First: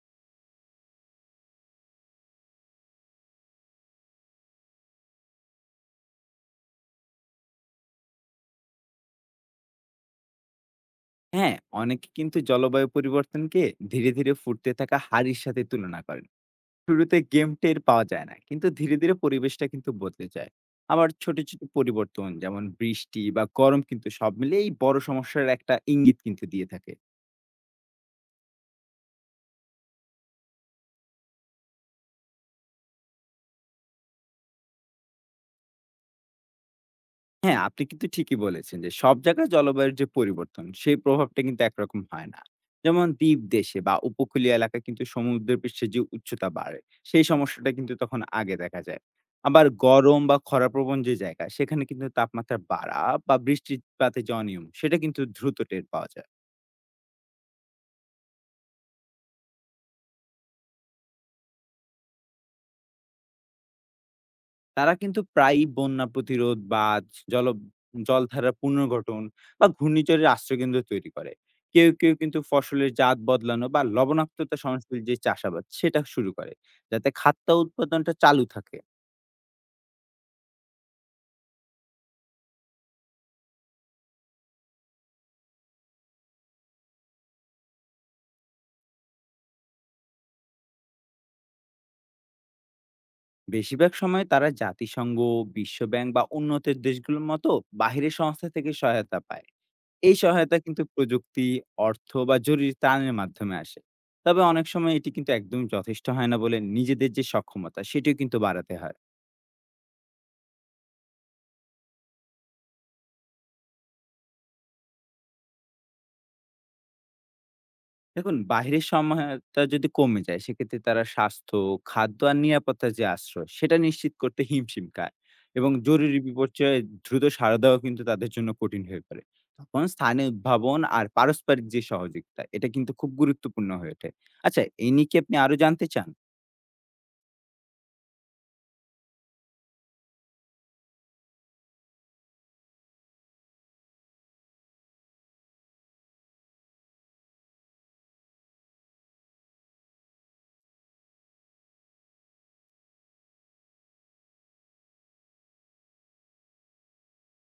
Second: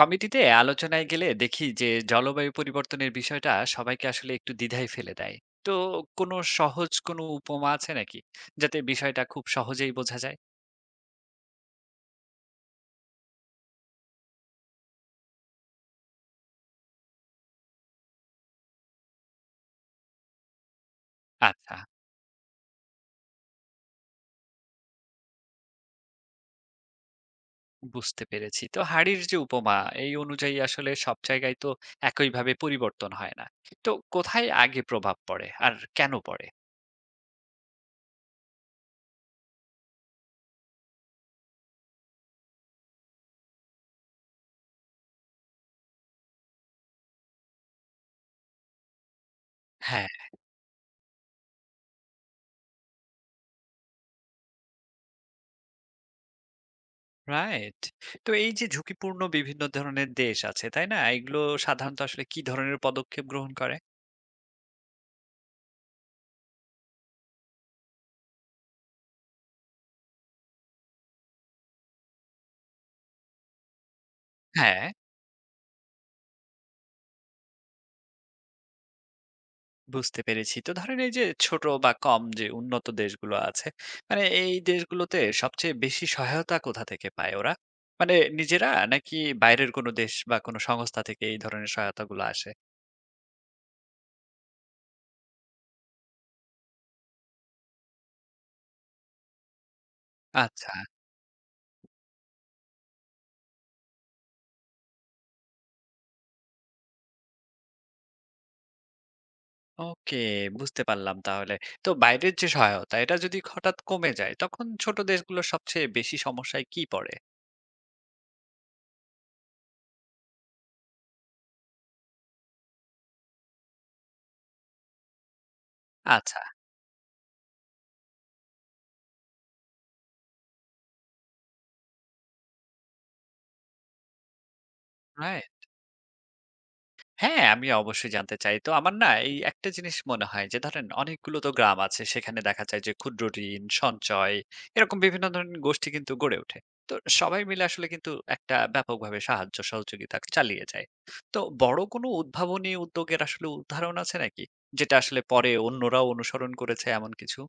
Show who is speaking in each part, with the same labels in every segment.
Speaker 1: কমিটিতে আলোচনায় গেলে দেখি যে জলবায়ু পরিবর্তনের বিষয়টা সবাইকে আসলে একটু দ্বিধায় ফেলে দেয়। তো কোনো সহজ কোনো উপমা আছে নাকি, যাতে বিষয়টা খুব সহজেই বোঝা যায়?
Speaker 2: হ্যাঁ, অনেকে কিন্তু জলবায়ু পরিবর্তনকে ধীরে, ধীরে ফুটতে থাকা হাড়ির সাথে তুলনা করেন। শুরুতে গেম টের পাওয়া যায় না, কিন্তু ধীরে, ধীরে পরিবেশটা কিন্তু বদলে যায়। আবার ছোট, ছোট
Speaker 1: আচ্ছা,
Speaker 2: পরিবর্তন যেমন বৃষ্টি বা গরম কিন্তু সব মিলিয়ে এই বড় সমস্যার একটা ইঙ্গিত কিন্তু দিয়ে থাকে।
Speaker 1: বুঝতে পেরেছি। তো হাড়ির যে উপমা এই অনুযায়ী আসলে সব জায়গায় তো একইভাবে পরিবর্তন হয় না। তো কোথায় আগে প্রভাব পড়ে আর কেন পড়ে?
Speaker 2: হ্যাঁ, আপনি কিন্তু ঠিকই বলেছেন যে সব জায়গায় জলবায়ুর যে পরিবর্তন সেই প্রভাবটা কিন্তু একরকম হয় না। যেমন দ্বীপ দেশে বা উপকূলীয় এলাকায় কিন্তু সমুদ্রপৃষ্ঠের যে উচ্চতা বাড়ে সেই সমস্যাটা কিন্তু তখন আগে দেখা যায়। আবার
Speaker 1: হ্যাঁ।
Speaker 2: গরম বা খরাপ্রবণ যে জায়গা সেখানে কিন্তু তাপমাত্রা বাড়া বা বৃষ্টিপাতে যে অনিয়ম সেটা কিন্তু দ্রুত টের পাওয়া যায়।
Speaker 1: রাইট। তো এই যে ঝুঁকিপূর্ণ বিভিন্ন ধরনের দেশ আছে তাই না, এগুলো সাধারণত আসলে কি ধরনের পদক্ষেপ গ্রহণ করে?
Speaker 2: তারা কিন্তু প্রায়ই বন্যা প্রতিরোধ বাঁধ, জল জলধারা পুনর্গঠন বা ঘূর্ণিঝড়ের আশ্রয়কেন্দ্র তৈরি করে। কেউ, কেউ কিন্তু ফসলের জাত বদলানো বা লবণাক্ততা
Speaker 1: হ্যাঁ।
Speaker 2: সহনশীল যে চাষাবাদ সেটা শুরু করে, যাতে খাদ্য উৎপাদনটা চালু থাকে।
Speaker 1: বুঝতে পেরেছি। তো ধরেন এই যে ছোট বা কম যে উন্নত দেশগুলো আছে, মানে এই দেশগুলোতে সবচেয়ে বেশি সহায়তা কোথা থেকে পায় ওরা? মানে নিজেরা নাকি বাইরের কোনো দেশ বা কোনো সংস্থা থেকে এই ধরনের সহায়তাগুলো আসে?
Speaker 2: বেশিরভাগ সময় তারা জাতিসংঘ, বিশ্বব্যাংক বা উন্নত দেশগুলোর মতো বাহিরের সংস্থা থেকে সহায়তা পায়। এই সহায়তা
Speaker 1: আচ্ছা,
Speaker 2: কিন্তু প্রযুক্তি, অর্থ বা জরুরি ত্রাণের মাধ্যমে আসে। তবে অনেক সময় এটি কিন্তু একদম যথেষ্ট হয় না বলে নিজেদের যে সক্ষমতা সেটিও কিন্তু বাড়াতে হয়।
Speaker 1: ওকে, বুঝতে পারলাম তাহলে। তো বাইরের যে সহায়তা এটা যদি হঠাৎ কমে যায় তখন ছোট দেশগুলো সবচেয়ে বেশি সমস্যায় কি পড়ে?
Speaker 2: দেখুন বাহিরের সময়টা যদি কমে যায় সেক্ষেত্রে তারা স্বাস্থ্য, খাদ্য আর নিরাপত্তার যে আশ্রয় সেটা নিশ্চিত করতে হিমশিম খায় এবং জরুরি
Speaker 1: আচ্ছা,
Speaker 2: বিপর্যয়ে দ্রুত সাড়া দেওয়া কিন্তু তাদের জন্য কঠিন হয়ে পড়ে। তখন স্থানীয় উদ্ভাবন আর পারস্পরিক যে সহযোগিতা এটা কিন্তু খুব গুরুত্বপূর্ণ হয়ে ওঠে। আচ্ছা, এই নিয়ে কি আপনি
Speaker 1: রাইট।
Speaker 2: আরো জানতে চান?
Speaker 1: হ্যাঁ, আমি অবশ্যই জানতে চাই। তো আমার না এই একটা জিনিস মনে হয় যে ধরেন অনেকগুলো তো গ্রাম আছে। সেখানে দেখা যায় যে ক্ষুদ্র ঋণ, সঞ্চয় এরকম বিভিন্ন ধরনের গোষ্ঠী কিন্তু গড়ে ওঠে। তো সবাই মিলে আসলে কিন্তু একটা ব্যাপকভাবে সাহায্য সহযোগিতা চালিয়ে যায়। তো বড় কোনো উদ্ভাবনী উদ্যোগের আসলে উদাহরণ আছে নাকি? যেটা আসলে পরে অন্যরাও অনুসরণ করেছে এমন কিছু?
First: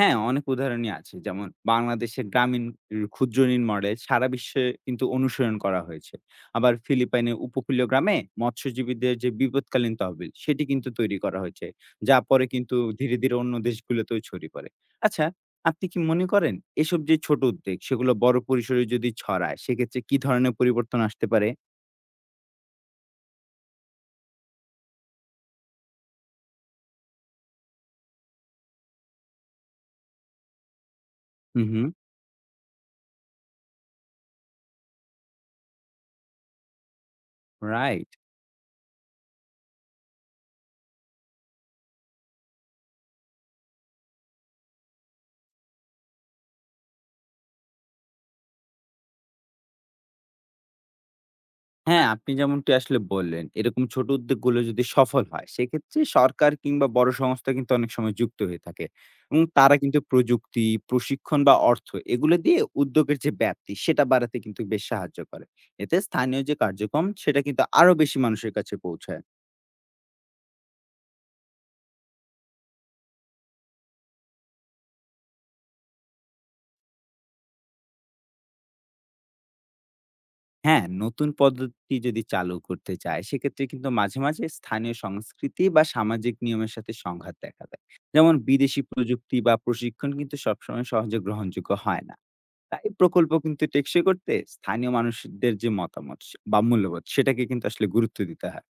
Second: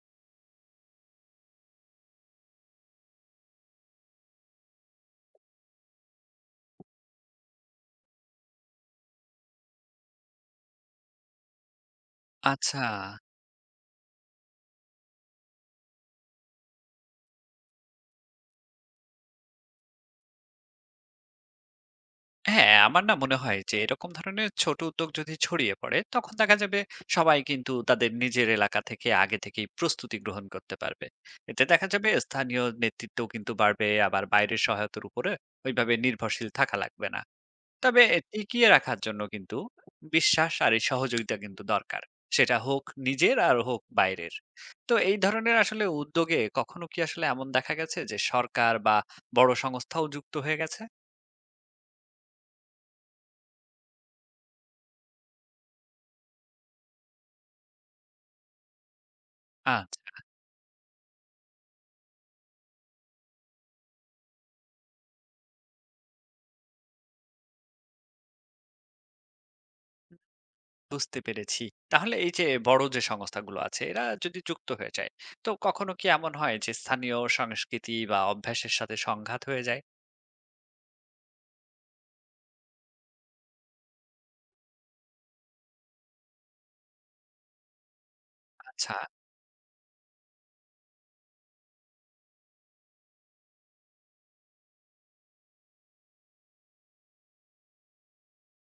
Speaker 2: হ্যাঁ, অনেক উদাহরণই আছে। যেমন বাংলাদেশের গ্রামীণ ক্ষুদ্র ঋণ মডেল সারা বিশ্বে কিন্তু অনুসরণ করা হয়েছে। আবার ফিলিপাইনের উপকূলীয় গ্রামে মৎস্যজীবীদের যে বিপদকালীন তহবিল, সেটি কিন্তু তৈরি করা হয়েছে। যা পরে কিন্তু
Speaker 1: আচ্ছা।
Speaker 2: ধীরে, ধীরে অন্য দেশগুলোতেও ছড়িয়ে পড়ে। আচ্ছা, আপনি কি মনে করেন এসব যে ছোট উদ্যোগ, সেগুলো বড় পরিসরে যদি ছড়ায়, সেক্ষেত্রে কি ধরনের পরিবর্তন আসতে পারে?
Speaker 1: হ্যাঁ, আমার না মনে হয় যে এরকম ধরনের ছোট উদ্যোগ যদি ছড়িয়ে পড়ে তখন দেখা যাবে সবাই কিন্তু তাদের নিজের এলাকা থেকে আগে থেকেই প্রস্তুতি গ্রহণ করতে পারবে।
Speaker 2: হু,
Speaker 1: এতে
Speaker 2: হু।
Speaker 1: দেখা যাবে স্থানীয় নেতৃত্ব কিন্তু বাড়বে, আবার বাইরের সহায়তার উপরে ওইভাবে নির্ভরশীল থাকা লাগবে না। তবে
Speaker 2: রাইট।
Speaker 1: এ টিকিয়ে রাখার জন্য কিন্তু বিশ্বাস আর এই সহযোগিতা কিন্তু দরকার। সেটা হোক নিজের আর হোক বাইরের। তো এই ধরনের আসলে উদ্যোগে কখনো কি আসলে এমন দেখা গেছে যে সরকার বা বড় সংস্থাও যুক্ত হয়ে গেছে?
Speaker 2: হ্যাঁ, আপনি যেমনটি আসলে বললেন, এরকম ছোট উদ্যোগগুলো যদি সফল হয়, সেক্ষেত্রে সরকার কিংবা বড় সংস্থা কিন্তু অনেক সময় যুক্ত হয়ে থাকে এবং তারা কিন্তু
Speaker 1: আচ্ছা।
Speaker 2: প্রযুক্তি, প্রশিক্ষণ বা অর্থ এগুলো দিয়ে উদ্যোগের যে ব্যাপ্তি, সেটা বাড়াতে কিন্তু বেশ সাহায্য করে। এতে স্থানীয় যে কার্যক্রম, সেটা কিন্তু আরো বেশি মানুষের কাছে পৌঁছায়।
Speaker 1: বুঝতে পেরেছি। তাহলে এই যে বড় যে সংস্থাগুলো আছে এরা যদি যুক্ত হয়ে যায়, তো কখনো কি এমন হয় যে স্থানীয় সংস্কৃতি বা অভ্যাসের সাথে সংঘাত হয়ে যায়?
Speaker 2: হ্যাঁ, নতুন পদ্ধতি যদি চালু করতে চায়, সেক্ষেত্রে কিন্তু মাঝে, মাঝে স্থানীয় সংস্কৃতি বা সামাজিক নিয়মের সাথে সংঘাত দেখা দেয়। যেমন বিদেশি
Speaker 1: আচ্ছা,
Speaker 2: প্রযুক্তি বা প্রশিক্ষণ কিন্তু সবসময় সহজে গ্রহণযোগ্য হয় না। তাই প্রকল্প কিন্তু টেকসই করতে স্থানীয় মানুষদের যে মতামত বা মূল্যবোধ সেটাকে কিন্তু আসলে গুরুত্ব দিতে হয়।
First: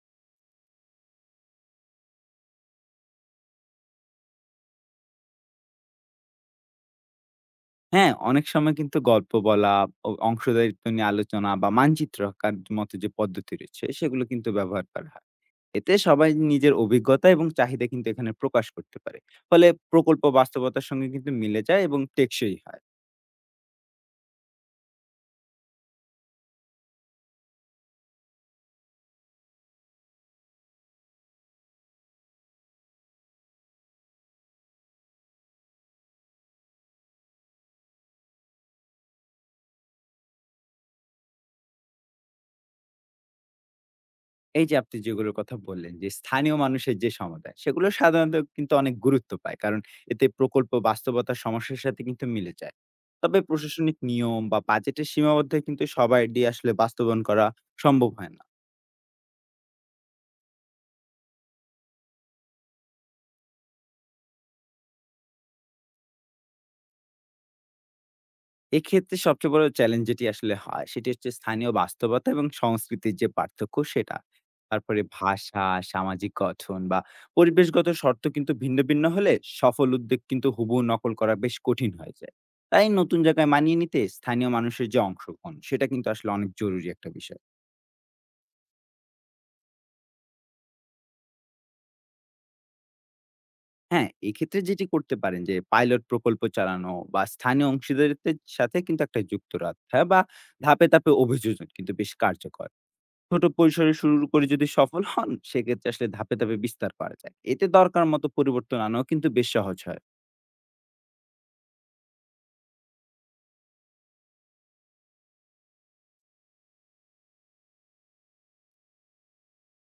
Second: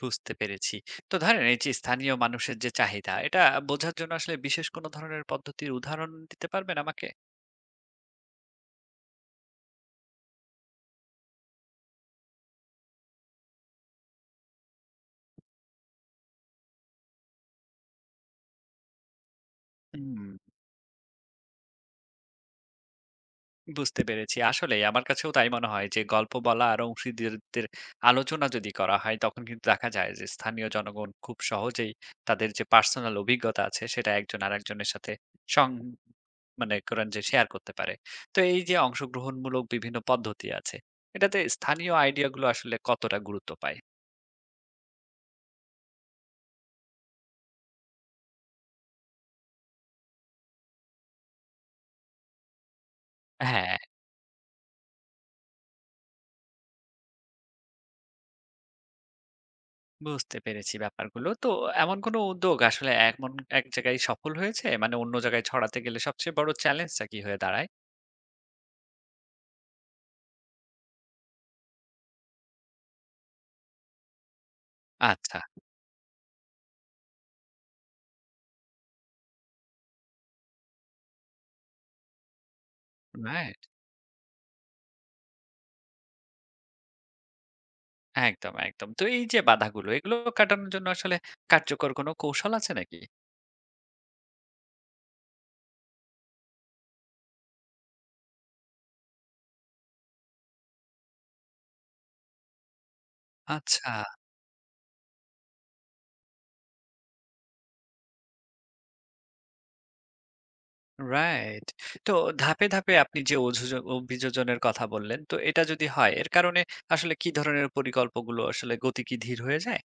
Speaker 1: বুঝতে পেরেছি। তো ধরেন এই যে স্থানীয় মানুষের যে চাহিদা এটা বোঝার জন্য আসলে বিশেষ কোনো ধরনের পদ্ধতির উদাহরণ দিতে পারবেন আমাকে?
Speaker 2: হ্যাঁ, অনেক সময় কিন্তু গল্প বলা অংশদারিত্ব নিয়ে আলোচনা বা মানচিত্র আঁকার মতো যে পদ্ধতি রয়েছে সেগুলো কিন্তু ব্যবহার করা হয়। এতে সবাই নিজের অভিজ্ঞতা এবং চাহিদা কিন্তু এখানে প্রকাশ করতে পারে। ফলে প্রকল্প
Speaker 1: হুম।
Speaker 2: বাস্তবতার সঙ্গে কিন্তু মিলে যায় এবং টেকসই হয়।
Speaker 1: বুঝতে পেরেছি। আসলেই আমার কাছেও তাই মনে হয় যে গল্প বলা আর অংশীদারদের আলোচনা যদি করা হয় তখন কিন্তু দেখা যায় যে স্থানীয় জনগণ খুব সহজেই তাদের যে পার্সোনাল অভিজ্ঞতা আছে সেটা একজন আরেকজনের সাথে সং মানে করেন যে শেয়ার করতে পারে। তো এই যে অংশগ্রহণমূলক বিভিন্ন পদ্ধতি আছে, এটাতে স্থানীয় আইডিয়া গুলো আসলে কতটা গুরুত্ব পায়?
Speaker 2: এই যে আপনি যেগুলোর কথা বললেন যে স্থানীয় মানুষের যে সমাধান সেগুলো সাধারণত কিন্তু অনেক গুরুত্ব পায় কারণ এতে প্রকল্প বাস্তবতার সমস্যার সাথে কিন্তু মিলে যায়। তবে
Speaker 1: হ্যাঁ,
Speaker 2: প্রশাসনিক নিয়ম বা বাজেটের সীমাবদ্ধ কিন্তু সবাই দিয়ে আসলে বাস্তবায়ন করা সম্ভব হয় না।
Speaker 1: বুঝতে পেরেছি ব্যাপারগুলো। তো এমন কোনো উদ্যোগ আসলে এমন এক জায়গায় সফল হয়েছে? মানে অন্য জায়গায় ছড়াতে গেলে সবচেয়ে বড় চ্যালেঞ্জটা কি হয়ে দাঁড়ায়?
Speaker 2: এক্ষেত্রে সবচেয়ে বড় চ্যালেঞ্জ যেটি আসলে হয় সেটি হচ্ছে স্থানীয় বাস্তবতা এবং সংস্কৃতির যে পার্থক্য সেটা। তারপরে
Speaker 1: আচ্ছা,
Speaker 2: ভাষা, সামাজিক গঠন বা পরিবেশগত শর্ত কিন্তু ভিন্ন ভিন্ন হলে সফল উদ্যোগ কিন্তু হুবহু নকল করা বেশ কঠিন হয়ে যায়। তাই নতুন জায়গায়
Speaker 1: রাইট।
Speaker 2: মানিয়ে নিতে স্থানীয় মানুষের যে অংশগ্রহণ সেটা কিন্তু আসলে অনেক জরুরি একটা বিষয়।
Speaker 1: একদম, একদম। তো এই যে বাধাগুলো, এগুলো কাটানোর জন্য আসলে কার্যকর কোনো কৌশল আছে নাকি?
Speaker 2: হ্যাঁ, এক্ষেত্রে যেটি করতে পারেন যে পাইলট প্রকল্প চালানো বা স্থানীয় অংশীদারিত্বের সাথে কিন্তু একটা যুক্ত রাখা বা ধাপে, ধাপে অভিযোজন কিন্তু বেশ কার্যকর। ছোট পরিসরে
Speaker 1: আচ্ছা,
Speaker 2: শুরু করে যদি সফল হন, সেক্ষেত্রে আসলে ধাপে, ধাপে বিস্তার করা যায়। এতে দরকার মতো পরিবর্তন আনাও কিন্তু বেশ সহজ হয়।
Speaker 1: রাইট। তো ধাপে, ধাপে আপনি যে অভিযোজনের কথা বললেন, তো এটা যদি হয়, এর কারণে আসলে কি ধরনের পরিকল্পগুলো আসলে গতি কি ধীর হয়ে যায়?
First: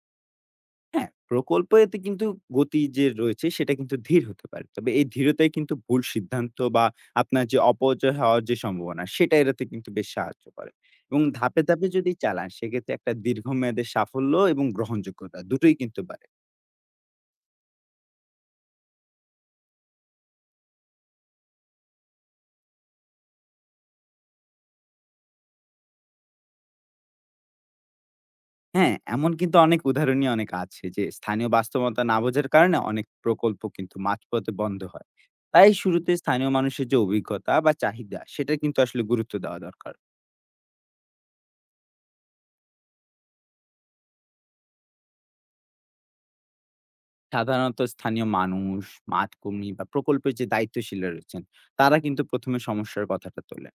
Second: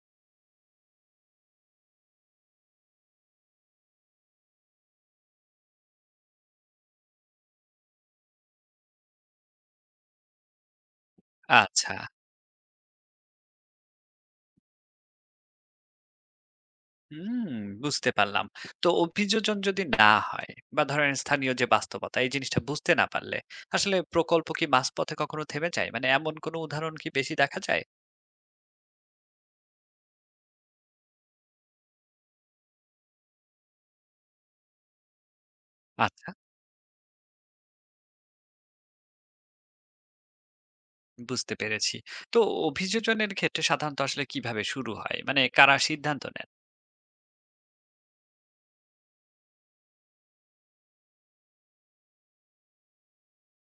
Speaker 2: হ্যাঁ, প্রকল্প এতে কিন্তু গতি যে রয়েছে সেটা কিন্তু ধীর হতে পারে। তবে এই ধীরতাই কিন্তু ভুল সিদ্ধান্ত বা আপনার যে অপচয় হওয়ার যে সম্ভাবনা সেটা এড়াতে কিন্তু বেশ সাহায্য করে। এবং ধাপে, ধাপে
Speaker 1: আচ্ছা।
Speaker 2: যদি চালান সেক্ষেত্রে একটা দীর্ঘমেয়াদে সাফল্য এবং গ্রহণযোগ্যতা দুটোই কিন্তু বাড়ে।
Speaker 1: হুম, বুঝতে পারলাম। তো অভিযোজন যদি না হয় বা ধরেন স্থানীয় যে বাস্তবতা, এই জিনিসটা বুঝতে না পারলে আসলে প্রকল্প কি মাঝপথে কখনো থেমে যায়? মানে এমন কোনো উদাহরণ কি বেশি দেখা যায়?
Speaker 2: হ্যাঁ, এমন কিন্তু অনেক উদাহরণই অনেক আছে যে স্থানীয় বাস্তবতা না বোঝার কারণে অনেক প্রকল্প কিন্তু মাঝপথে বন্ধ হয়। তাই শুরুতে
Speaker 1: আচ্ছা।
Speaker 2: স্থানীয় মানুষের যে অভিজ্ঞতা বা চাহিদা সেটা কিন্তু আসলে গুরুত্ব দেওয়া দরকার।
Speaker 1: বুঝতে পেরেছি। তো অভিযোজনের ক্ষেত্রে সাধারণত আসলে কিভাবে শুরু হয়? মানে কারা সিদ্ধান্ত নেন?
Speaker 2: সাধারণত স্থানীয় মানুষ, মাঠকর্মী বা প্রকল্পের যে দায়িত্বশীলরা রয়েছেন, তারা কিন্তু প্রথম এ সমস্যার কথাটা তোলেন।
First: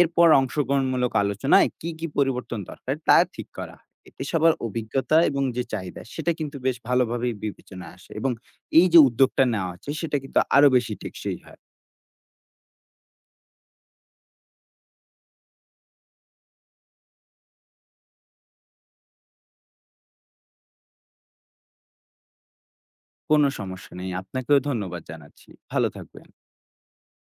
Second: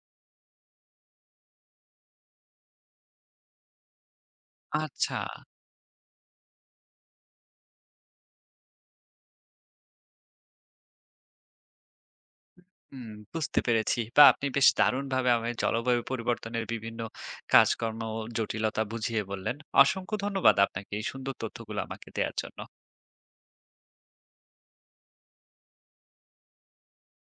Speaker 2: এরপর অংশগ্রহণমূলক আলোচনায় কি, কি পরিবর্তন দরকার তা ঠিক করা হয়। এতে সবার অভিজ্ঞতা
Speaker 1: আচ্ছা,
Speaker 2: এবং যে চাহিদা সেটা কিন্তু বেশ ভালোভাবেই বিবেচনায় আসে এবং এই যে উদ্যোগটা নেওয়া হচ্ছে সেটা কিন্তু আরো বেশি টেকসই হয়।
Speaker 1: হুম, বুঝতে পেরেছি। বা আপনি বেশ দারুণভাবে আমায় জলবায়ু পরিবর্তনের বিভিন্ন কাজকর্ম জটিলতা বুঝিয়ে বললেন। অসংখ্য ধন্যবাদ আপনাকে এই সুন্দর তথ্যগুলো আমাকে দেয়ার জন্য।
Speaker 2: কোনো সমস্যা নেই। আপনাকেও ধন্যবাদ জানাচ্ছি। ভালো থাকবেন।